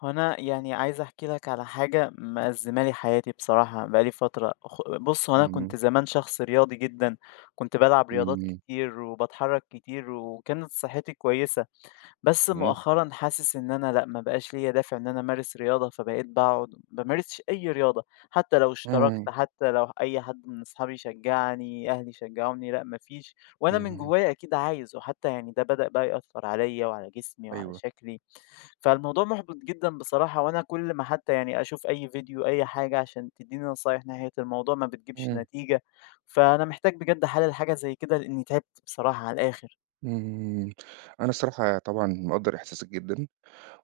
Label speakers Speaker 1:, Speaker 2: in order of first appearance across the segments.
Speaker 1: هو أنا عايز أحكي لك على حاجة مأزمة لي حياتي، بصراحة بقى لي فترة بص، هو أنا
Speaker 2: إمم،
Speaker 1: كنت زمان شخص رياضي جدا. كنت بلعب رياضات
Speaker 2: إمم.
Speaker 1: كتير وبتحرك كتير وكانت صحتي كويسة. بس
Speaker 2: تمام.
Speaker 1: مؤخرًا حاسس إن أنا لأ، ما بقاش ليّا دافع إن أنا أمارس رياضة، فبقيت باقعد ما بامارسش أي رياضة، حتى لو اشتركت،
Speaker 2: إمم،
Speaker 1: حتى لو أي حد من أصحابي شجعني، أهلي شجعوني، لأ ما فيش، وأنا من
Speaker 2: اهم،
Speaker 1: جوايا أكيد عايز، وحتى ده بدأ بقى يأثّر عليّا وعلى جسمي وعلى
Speaker 2: أيوه.
Speaker 1: شكلي، فالموضوع محبط جدًا بصراحة، وأنا كل ما حتى أشوف أي فيديو، أي حاجة عشان تدّيني نصايح ناحية الموضوع ما بتجيبش
Speaker 2: إمم،
Speaker 1: نتيجة، فأنا محتاج بجد أحلل حاجة زي كده لإني تعبت بصراحة على الآخر.
Speaker 2: إمم. أنا الصراحة طبعًا مقدّر إحساسك جدًا،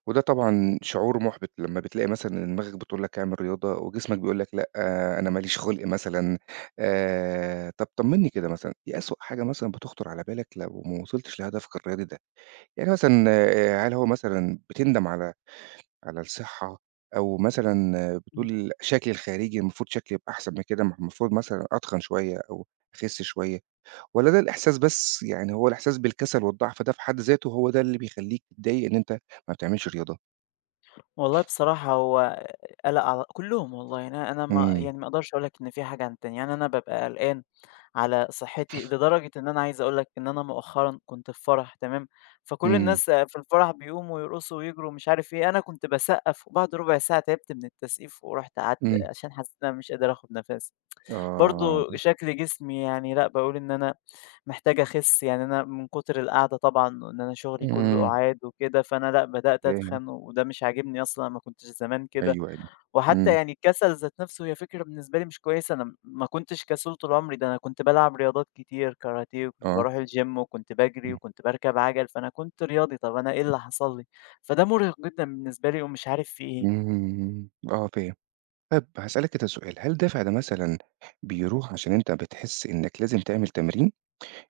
Speaker 2: وده طبعًا شعور مُحبِط لمّا بتلاقي مثلًا إن دماغك بتقول لك اعمل رياضة وجسمك بيقول لك لأ، أنا ما ليش خُلق مثلًا. طَب طمّني كده مثلًا، إيه أسوأ حاجة مثلًا بتخطر على بالك لو ما وصلتش لهدفك الرياضي ده؟ يعني مثلًا هل هو مثلًا بتندم على الصحة أو مثلًا بتقول شكلي الخارجي المفروض شكلي يبقى أحسن من كده، ما هو المفروض مثلًا أتخن شوية أو أخس شوية، والّا ده الإحساس بس يعني هو الإحساس بالكسل والضعف ده في حد ذاته هو ده اللي بيخلّيك تتضايق إن أنت ما بتعملش رياضة؟
Speaker 1: والله بصراحة هو قلق على كلّهم والله، يعني أنا ما
Speaker 2: إمم،
Speaker 1: يعني ما أقدرش أقول لك إن في حاجة عن التانية، يعني أنا بابقى قلقان على صحّتي لدرجة إن أنا عايز أقول لك إن أنا مؤخرًا كنت في فرح تمام، فكل
Speaker 2: إمم،
Speaker 1: الناس في الفرح بيقوموا ويرقصوا ويجروا ومش عارف إيه، أنا كنت باسقّف وبعد ربع ساعة تعبت من التسقيف ورُحت قعدت
Speaker 2: إمم،
Speaker 1: عشان حسّيت إن أنا مش قادر آخُد نَفَسي.
Speaker 2: آه،
Speaker 1: برضه شكل جسمي يعني لأ، باقول إن أنا محتاج أخس، يعني أنا من كتر القعدة طبعًا وإن أنا شغلي كله
Speaker 2: إمم،
Speaker 1: قعاد وكده، فأنا لأ، بدأت
Speaker 2: فاهم،
Speaker 1: أتخن وده مش عاجبني أصلًا، أنا ما كنتش زمان كده.
Speaker 2: أيوه، أيوه،
Speaker 1: وحتى
Speaker 2: إمم،
Speaker 1: الكسل ذات نفسه هي فكرة بالنسبة لي مش كويسة، أنا ما كنتش كسول طول عمري، ده أنا كنت بالعب رياضات كتير كاراتيه وكنت
Speaker 2: آه،
Speaker 1: باروح الgym وكنت باجري وكنت باركب عجل، فأنا كنت رياضي، طَب أنا إيه اللي حصل لي؟ فده مُرهق جدًا بالنسبة لي ومش عارف في إيه.
Speaker 2: إمم، إمم، آه فاهم. طيب هاسألك كده سؤال، هل الدافع ده مثلًا بيروح عشان أنت بتحس إنك لازم تعمل تمرين؟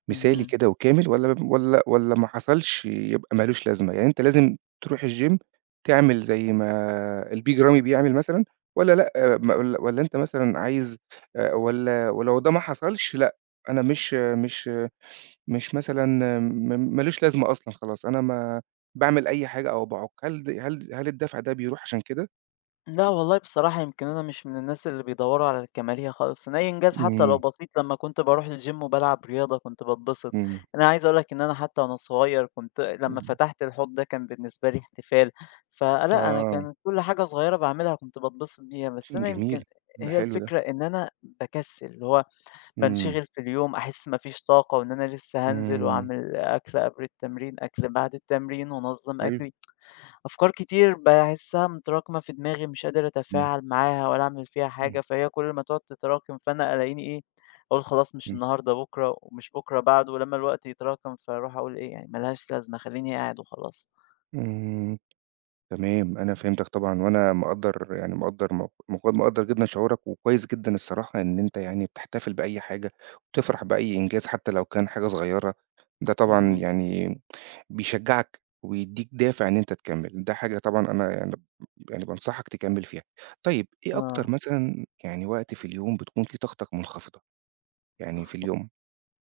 Speaker 2: مثالي
Speaker 1: اهم.
Speaker 2: كده وكامل والّا ما حصلش يبقى ما لوش لازمة؟ يعني أنت لازم تروح الgym تعمل زي ما البيج رامي بيعمل مثلًا والّا لأ، ما والّا أنت مثلًا عايز والّا ولو ده ما حصلش لأ، أنا مش مش مثلًا ما لوش لازمة أصلًا خلاص، أنا ما باعمل أي حاجة أو باعُك، هل د هل هل الدافع ده بيروح عشان كده؟
Speaker 1: لأ والله بصراحة يمكن أنا مش من الناس اللي بيدوّروا على الكمالية خالص، أنا أي إنجاز حتى لو
Speaker 2: إمم،
Speaker 1: بسيط لمّا كنت باروح الgym وبالعب رياضة كنت باتبسط.
Speaker 2: إمم،
Speaker 1: أنا عايز أقول لك إن أنا حتى وأنا صغير كنت لمّا
Speaker 2: إمم،
Speaker 1: فتحت الحوض ده كان بالنسبة لي احتفال، فلأ أنا
Speaker 2: آه،
Speaker 1: كانت كل حاجة صغيرة باعملها كنت باتبسط بيها، بس أنا
Speaker 2: جميل،
Speaker 1: يمكن
Speaker 2: ده
Speaker 1: هي
Speaker 2: حلو ده،
Speaker 1: الفكرة إن أنا باكسّل، اللي هو
Speaker 2: إمم،
Speaker 1: بانشغل في اليوم أحس ما فيش طاقة وإن أنا لسه هانزل
Speaker 2: إمم،
Speaker 1: وأعمل أكل قبل التمرين، أكل بعد التمرين وأنظّم
Speaker 2: حلو،
Speaker 1: أكلي. أفكار كتير باحسّها متراكمة في دماغي، مش قادر
Speaker 2: إمم،
Speaker 1: أتفاعل معاها ولا أعمل فيها
Speaker 2: إمم.
Speaker 1: حاجة، فهي كل ما تقعد تتراكم فأنا ألاقيني إيه، أقول خلاص مش
Speaker 2: إمم،
Speaker 1: النهارده، بُكرة، ومش بُكرة بعده، ولمّا الوقت يتراكم فاروح أقول إيه، يعني ما لهاش لازمة، خلّيني قاعد وخلاص.
Speaker 2: إمم، تمام، أنا فهمتك طبعًا، وأنا مقدّر يعني مقدّر موق مق مقدّر جدًا شعورك، وكويس جدًا الصراحة إن أنت يعني بتحتفل بأي حاجة، وبتفرح بأي إنجاز حتى لو كان حاجة صغيرة، ده طبعًا
Speaker 1: اهم.
Speaker 2: يعني بيشجّعك ويدّيك دافع إن أنت تكمّل، ده حاجة طبعًا أنا يعني بانصحك تكمّل فيها. طيب إيه
Speaker 1: آه.
Speaker 2: أكتر مثلًا يعني وقت في اليوم بتكون فيه طاقتك منخفضة، يعني في اليوم؟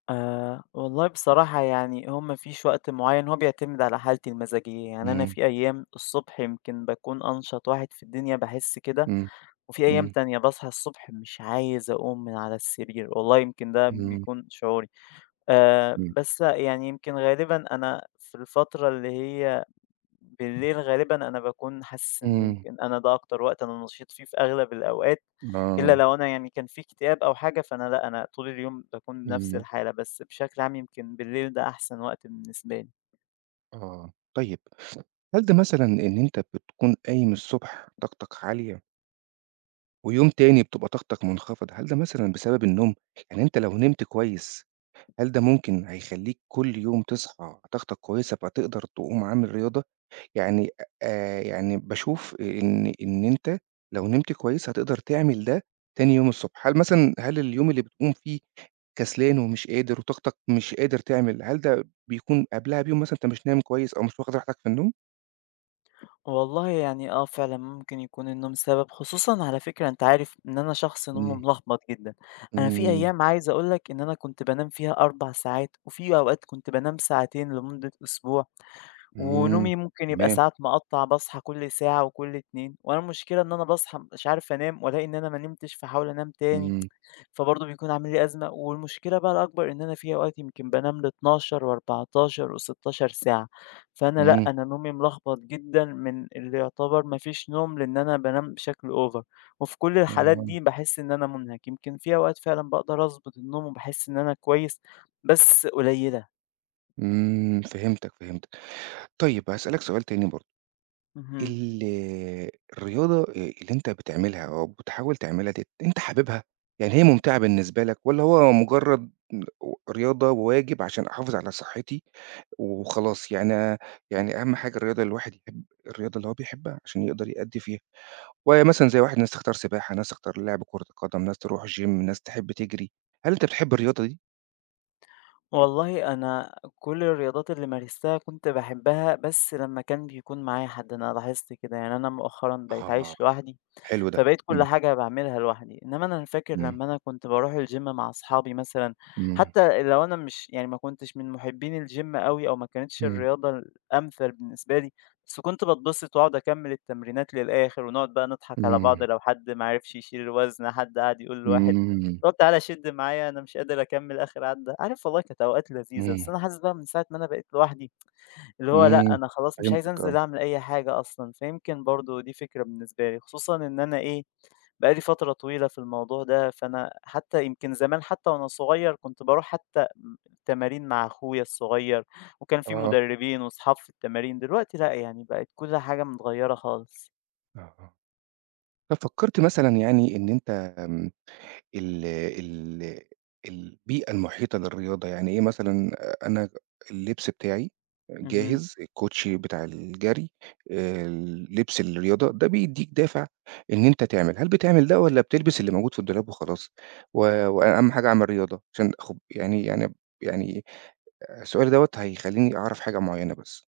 Speaker 1: والله بصراحة يعني هو ما فيش وقت معيّن، هو بيعتمد على حالتي المزاجية، يعني أنا
Speaker 2: إمم،
Speaker 1: في أيام الصبح يمكن باكون أنشط واحد في الدنيا باحس كده،
Speaker 2: إمم،
Speaker 1: وفي أيام
Speaker 2: إمم،
Speaker 1: تانية باصحى الصبح مش عايز أقوم من على السرير، والله يمكن ده
Speaker 2: إمم،
Speaker 1: بيكون شعوري.
Speaker 2: إمم،
Speaker 1: بس يعني يمكن غالبًا أنا في الفترة اللي هي بالليل غالبًا أنا باكون حاسس إن
Speaker 2: إمم،
Speaker 1: يمكن أنا ده أكتر وقت أنا نشيط فيه في أغلب الأوقات، إلا
Speaker 2: آه،
Speaker 1: لو أنا كان في اكتئاب أو حاجة فأنا لأ، أنا طول اليوم باكون نفس
Speaker 2: إمم.
Speaker 1: الحالة، بس بشكل عام يمكن بالليل ده أحسن وقت بالنسبة لي.
Speaker 2: آه، طيب هل ده مثلًا إن أنت بتكون قايم الصبح طاقتك عالية ويوم تاني بتبقى طاقتك منخفضة، هل ده مثلًا بسبب النوم؟ يعني أنت لو نمت كويس، هل ده ممكن هيخلّيك كل يوم تصحى طاقتك كويسة فتقدر تقوم عامل رياضة؟ يعني يعني باشوف إن أنت لو نمت كويس هتقدر تعمل ده تاني يوم الصبح، هل مثلًا اليوم اللي بتقوم فيه كسلان ومش قادر وطاقتك مش قادر تعمل، هل ده بيكون قبلها بيوم مثلًا أنت مش نايم كويس أو مش واخد راحتك في النوم؟
Speaker 1: والله يعني آه، فعلًا ممكن يكون النوم سبب، خصوصًا على فكرة أنت عارف إن أنا شخص نومه
Speaker 2: إمم.
Speaker 1: ملخبط جدًا. أنا في
Speaker 2: إمم،
Speaker 1: أيام عايز أقول لك إن أنا كنت بانام فيها 4 ساعات، وفي أوقات كنت بانام ساعتين لمدة أسبوع.
Speaker 2: إمم،
Speaker 1: ونومي ممكن يبقى
Speaker 2: تمام،
Speaker 1: ساعات مقطّع، باصحى كل ساعة وكل 2، وأنا المشكلة إن أنا باصحى مش عارف أنام، وألاقي إن أنا ما نمتش، فاحاول أنام تاني،
Speaker 2: إمم،
Speaker 1: فبرضه بيكون عامل لي أزمة، والمشكلة بقى الأكبر إن أنا في أوقات يمكن بانام ل12 و14 و16 ساعة، فأنا لأ،
Speaker 2: إمم،
Speaker 1: أنا نومي ملخبط جدًا من اللي يعتبر ما فيش نوم، لإن أنا بانام بشكل over، وفي كل الحالات دي
Speaker 2: آه،
Speaker 1: باحس إن أنا مُنهك، يمكن في أوقات فعلًا باقدر أضبط النوم وباحس إن أنا كويس، بس قليلة.
Speaker 2: إمم، فهمتك، فهمتك. طيب هاسألك سؤال تاني برضه،
Speaker 1: اهم.
Speaker 2: ال الرياضة اللي أنت بتعملها أو بتحاول تعملها ديّة، أنت حاببها؟ يعني هي ممتعة بالنسبة لك والّا هو مجرد رياضة وواجب عشان أحافظ على صحتي وخلاص، يعني أهم حاجة الرياضة اللي الواحد يحب الرياضة اللي هو بيحبها عشان يقدر يأدّي فيها؟ ومثلًا زي واحد ناس تختار سباحة، ناس تختار لعب كرة القدم، ناس تروح الgym، ناس تحب تجري. هل أنت بتحب الرياضة دي؟
Speaker 1: والله أنا كل الرياضات اللي مارستها كنت باحبها، بس لمّا كان بيكون معايا حد، أنا لاحظت كده، يعني أنا مؤخرًا بقيت
Speaker 2: آه،
Speaker 1: عايش لوحدي.
Speaker 2: حلو ده.
Speaker 1: فبقيت كل
Speaker 2: إمم،
Speaker 1: حاجة باعملها لوحدي، إنما أنا فاكر
Speaker 2: إمم،
Speaker 1: لمّا أنا كنت باروح الgym مع أصحابي مثلًا،
Speaker 2: إمم،
Speaker 1: حتى لو أنا مش ما كنتش من محبين الgym أوي أو ما كانتش
Speaker 2: إمم،
Speaker 1: الرياضة الأمثل بالنسبة لي، بس كنت باتبسط وأقعد أكمّل التمرينات للآخر ونقعد بقى نضحك على بعض
Speaker 2: إمم،
Speaker 1: لو حد ما عرفش يشيل الوزن، حد قعد يقول لواحد
Speaker 2: إمم،
Speaker 1: طب تعالَ شِد معايا أنا مش قادر أكمّل آخر عدّة، عارف والله كانت أوقات لذيذة، بس
Speaker 2: إمم،
Speaker 1: أنا حاسس بقى من ساعة ما أنا بقيت لوحدي اللي هو لأ،
Speaker 2: إمم،
Speaker 1: أنا خلاص مش عايز
Speaker 2: فهمتك آه،
Speaker 1: أنزل أعمل أي حاجة أصلًا، فيمكن برضه دي فكرة بالنسبة لي، خصوصًا إن أنا إيه بقى لي فترة طويلة في الموضوع ده، فأنا حتى يمكن زمان حتى وأنا صغير كنت باروح حتى تمارين مع أخويا الصغير، وكان في
Speaker 2: آه،
Speaker 1: مدربين وأصحاب في التمارين، دلوقتي لأ، يعني بقت كل حاجة متغيرة خالص.
Speaker 2: آه، آه. طب فكرت مثلًا يعني إن أنت آمم ال ال البيئة المحيطة للرياضة، يعني إيه مثلًا أنا اللبس بتاعي
Speaker 1: اهم.
Speaker 2: جاهز، الكوتشي بتاع الجري، آآ، لبس الرياضة، ده بيدّيك دافع إن أنت تعمل، هل بتعمل ده والّا بتلبس اللي موجود في الدولاب وخلاص؟ و وأهم حاجة أعمل رياضة عشان أخب يعني يعني يعني السؤال دوّة هيخلّيني أعرف حاجة معيّنة بس.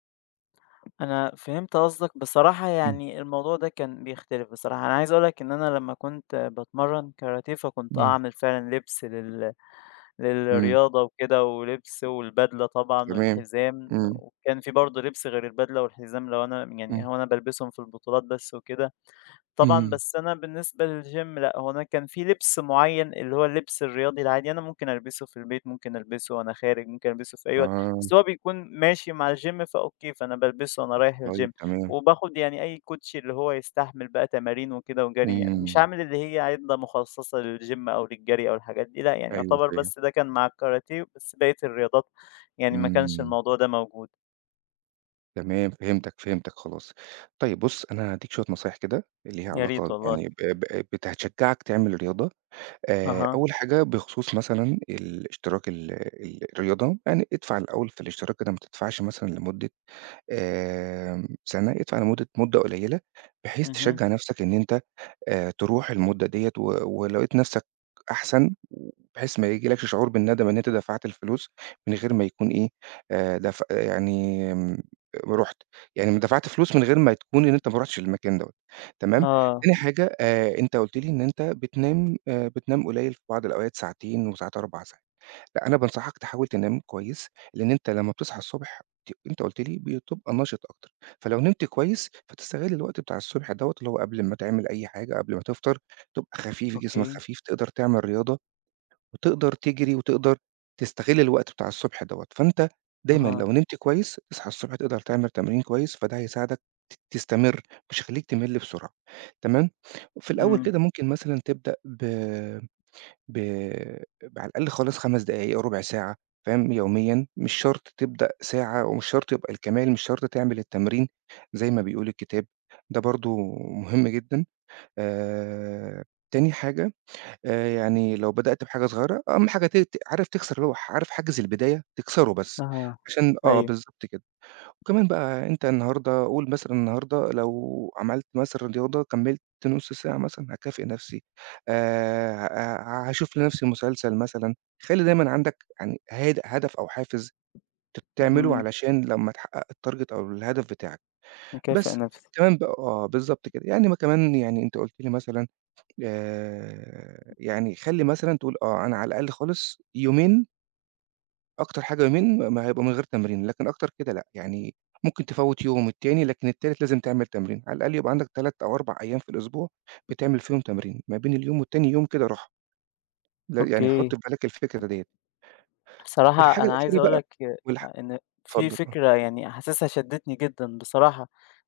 Speaker 1: أنا فهمت قصدك، بصراحة
Speaker 2: إمم،
Speaker 1: يعني الموضوع ده كان بيختلف بصراحة، أنا عايز أقول لك إن أنا لمّا كنت باتمرّن كاراتيه، فكنت آه،
Speaker 2: إمم.
Speaker 1: أعمل فعلًا لبس
Speaker 2: إمم،
Speaker 1: للرياضة وكده ولبس والبدلة طبعًا
Speaker 2: تمام،
Speaker 1: والحزام،
Speaker 2: إمم،
Speaker 1: وكان في برضه لبس غير البدلة والحزام لو أنا يعني
Speaker 2: إمم،
Speaker 1: هو أنا بالبسهم في البطولات بس وكده. طبعًا،
Speaker 2: إمم.
Speaker 1: بس أنا بالنسبة للgym لأ، هو أنا كان في لبس معيّن اللي هو اللبس الرياضي العادي، أنا ممكن ألبسه في البيت، ممكن ألبسه وأنا خارج، ممكن ألبسه في أي وقت،
Speaker 2: آه،
Speaker 1: بس هو بيكون ماشي مع الgym فأوكي، فأنا بالبسه وأنا رايح
Speaker 2: طيب
Speaker 1: الgym،
Speaker 2: تمام،
Speaker 1: وباخد يعني أي كوتشي اللي هو يستحمل بقى تمارين وكده وجري يعني، مش
Speaker 2: إمم،
Speaker 1: عامل اللي هي عِدة مخصصة للgym أو للجري أو الحاجات دي لأ، يعني
Speaker 2: أيوه
Speaker 1: يعتبر
Speaker 2: فاهم.
Speaker 1: بس ده كان مع الكاراتيه، بس بقية الرياضات ما كانش
Speaker 2: إمم،
Speaker 1: الموضوع ده موجود.
Speaker 2: تمام فهمتك، فهمتك خلاص. طيب بُص، أنا هادّيك شوية نصايح كده اللي هي
Speaker 1: يا ريت
Speaker 2: علاقة
Speaker 1: والله.
Speaker 2: يعني ب ب بت هتشجّعك تعمل رياضة.
Speaker 1: أها،
Speaker 2: أول حاجة بخصوص مثلًا الاشتراك ال ال الرياضة، يعني ادفع الأول في الاشتراك كده ما تدفعش مثلًا لمدة سَنة، ادفع مدة قليلة بحيث
Speaker 1: اهم،
Speaker 2: تشجّع نَفْسك إن أنت تروح المدة ديّة ولو لقيت نَفْسك أحسن بحيث ما ييجيلكش شعور بالندم إن أنت دفعت الفلوس من غير ما يكون إيه، دف يعني آمم رُحت، يعني دفعت فلوس من غير ما تكون إن أنت ما رُحتش المكان دوّة، تمام؟
Speaker 1: آه،
Speaker 2: تاني حاجة أنت قُلت لي إن أنت بتنام قليل في بعض الأوقات ساعتين وساعات 4 ساعات، لأ أنا بانصحك تحاول تنام كويس، لإن أنت لمّا بتصحى الصبح أنت قُلت لي بتبقى نشِط أكتر، فلو نمت كويس فتستغل الوقت بتاع الصبح دوّة اللي هو قبل ما تعمل أي حاجة، قبل ما تفطر، تبقى خفيف جسمك
Speaker 1: أوكي،
Speaker 2: خفيف، تقدر تعمل رياضة وتقدر تجري وتقدر تستغل الوقت بتاع الصبح دوّة، فأنت دايمًا
Speaker 1: أها،
Speaker 2: لو نمت كويس، تصحى الصبح تقدر تعمل تمرين كويس، فده هيساعدك تستمر، مش هيخلّيك تمِل بسرعة، تمام؟ في الأول
Speaker 1: إمم.
Speaker 2: كده ممكن مثلًا تبدأ ب على الأقل خالص 5 دقايق، ربع ساعة، فاهم؟ يوميًا، مش شرط تبدأ ساعة ومش شرط يبقى الكمال، مش شرط تعمل التمرين زي ما بيقول الكتاب، ده برضه مهم جدًا. آآ، تاني حاجة يعني لو بدأت بحاجة صغيرة، أهم حاجة ت ت عارف تكسر اللي هو عارف حاجز البداية، تكسره بس،
Speaker 1: أها،
Speaker 2: عشان آه
Speaker 1: أيوه،
Speaker 2: بالضبط كده. وكمان بقى أنت النهارده قُل مثلًا النهارده لو عملت مثلًا رياضة كمّلت نُص ساعة مثلًا، هاكافئ نَفْسي، آآ ه هاشوف لنَفْسي مسلسل مثلًا، خلّي دايمًا عندك يعني هدف أو حافز تعمله
Speaker 1: اهم،
Speaker 2: علشان لمّا تحقق الtarget أو الهدف بتاعك.
Speaker 1: مكافئ
Speaker 2: بس
Speaker 1: نفسي،
Speaker 2: كمان بقى آه بالضبط كده. يعني ما كمان يعني أنت قُلت لي مثلًا يعني خلّي مثلًا تقول آه، أنا على الأقل خالص يومين أكتر حاجة يومين ما هيبقى من غير تمرين، لكن أكتر كده لأ، يعني ممكن تفوّت يوم التاني، لكن التالت لازم تعمل تمرين، على الأقل يبقى عندك 3 أو 4 أيام في الأسبوع بتعمل فيهم تمرين، ما بين اليوم والتاني يوم كده راحة، لا يعني
Speaker 1: أوكي.
Speaker 2: حُط في بالك الفكرة ديّة،
Speaker 1: بصراحة
Speaker 2: والحاجة
Speaker 1: أنا عايز
Speaker 2: الأخيرة
Speaker 1: أقول
Speaker 2: بقى
Speaker 1: لك
Speaker 2: والح
Speaker 1: إن في
Speaker 2: اتفضل آه،
Speaker 1: فكرة يعني حاسسها شدّتني جدًا بصراحة.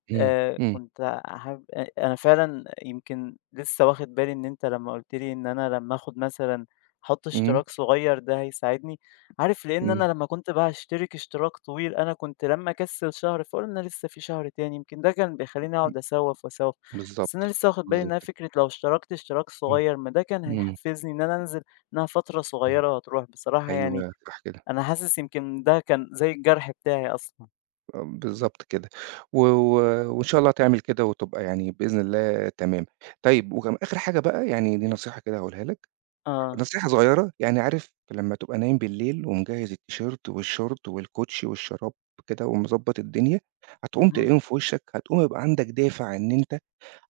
Speaker 2: إمم، إمم،
Speaker 1: كنت حابب أنا فعلًا يمكن لسه واخد بالي إن أنت لمّا قُلت لي إن أنا لمّا آخد مثلًا أحُط
Speaker 2: إمم،
Speaker 1: اشتراك صغير ده هيساعدني، عارف لإن
Speaker 2: إمم،
Speaker 1: أنا لمّا كنت باشترك اشتراك طويل أنا كنت لمّا أكسّل شهر فاقول أنا لسه في شهر تاني، يمكن ده كان بيخلّيني
Speaker 2: إمم،
Speaker 1: أقعد أسوّف وأسوّف، بس أنا
Speaker 2: بالضبط،
Speaker 1: لسه واخد بالي إن
Speaker 2: بالضبط
Speaker 1: أنا
Speaker 2: كده،
Speaker 1: فكرة لو اشتركت اشتراك
Speaker 2: إمم،
Speaker 1: صغير ما ده كان
Speaker 2: إمم،
Speaker 1: هيحفّزني إن أنا أنزل، إنها فترة
Speaker 2: إمم،
Speaker 1: صغيرة وهتروح، بصراحة يعني
Speaker 2: أيوه صح كده.
Speaker 1: أنا حاسس يمكن ده كان زي الجرح بتاعي أصلًا.
Speaker 2: آه، بالضبط كده، و و وإن شاء الله تعمل كده وتبقى يعني بإذن الله تمام. طيب وكم آخر حاجة بقى يعني دي نصيحة كده هاقولها لك،
Speaker 1: آه.
Speaker 2: نصيحة صغيرة يعني عارف لمّا تبقى نايم بالليل ومجهّز التيشيرت والشورت والكوتشي والشراب كده ومضبّط الدنيا، هتقوم
Speaker 1: اهم.
Speaker 2: تلاقيهم في وشّك، هتقوم يبقى عندك دافع إن أنت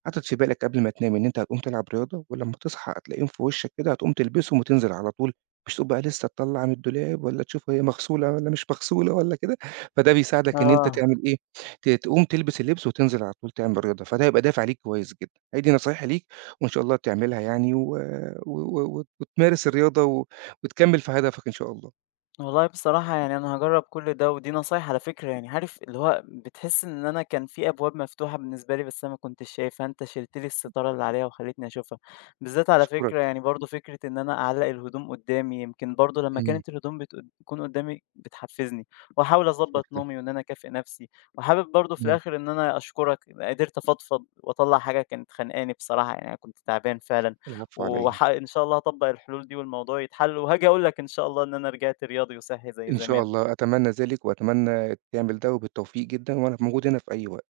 Speaker 2: حاطط في بالك قبل ما تنام إن أنت هتقوم تلعب رياضة، ولمّا تصحى هتلاقيهم في وشّك كده هتقوم تلبسهم وتنزل على طول، مش تقوم بقى لسه تطلّع من الدولاب والّا تشوف هي مغسولة والّا مش مغسولة والّا كده، فده بيساعدك إن أنت
Speaker 1: آه.
Speaker 2: تعمل إيه، تقوم تلبس اللبس وتنزل على طول تعمل رياضة، فده هيبقى دافع ليك كويس جدًا. هي دي نصايحي ليك وإن شاء الله تعملها يعني و و و وتمارس الرياضة وتكمّل في هدفك إن شاء الله.
Speaker 1: والله بصراحة يعني أنا هاجرّب كل ده، ودي نصايح على فكرة يعني عارف اللي هو بتحس إن أنا كان في أبواب مفتوحة بالنسبة لي بس أنا ما كنتش شايفها، أنت شِلت لي الستارة اللي عليها وخلّيتني أشوفها، بالذات على فكرة
Speaker 2: أشكرك.
Speaker 1: يعني برضه فكرة إن أنا أعلّق الهدوم قدّامي، يمكن برضه لمّا
Speaker 2: إمم.
Speaker 1: كانت الهدوم تكون قدّامي بتحفّزني، وأحاول أضبّط نومي وإن أنا أكافئ نَفْسي، وحابب برضه في
Speaker 2: إمم.
Speaker 1: الآخِر إن أنا أشكرك قدرت أفضفض وأطلّع حاجة كانت خانقاني بصراحة، يعني أنا كنت تعبان فعلًا.
Speaker 2: العفو على إيه.
Speaker 1: إن شاء الله هاطبّق الحلول دي والموضوع يتحل، وهاجي أقول لك إن شاء الله إن أنا رجعت رياضي وصحّي زي
Speaker 2: إن شاء
Speaker 1: زمان.
Speaker 2: الله، أتمنى ذلك وأتمنى تعمل ده وبالتوفيق جدًا، وأنا موجود هنا في أي وقت.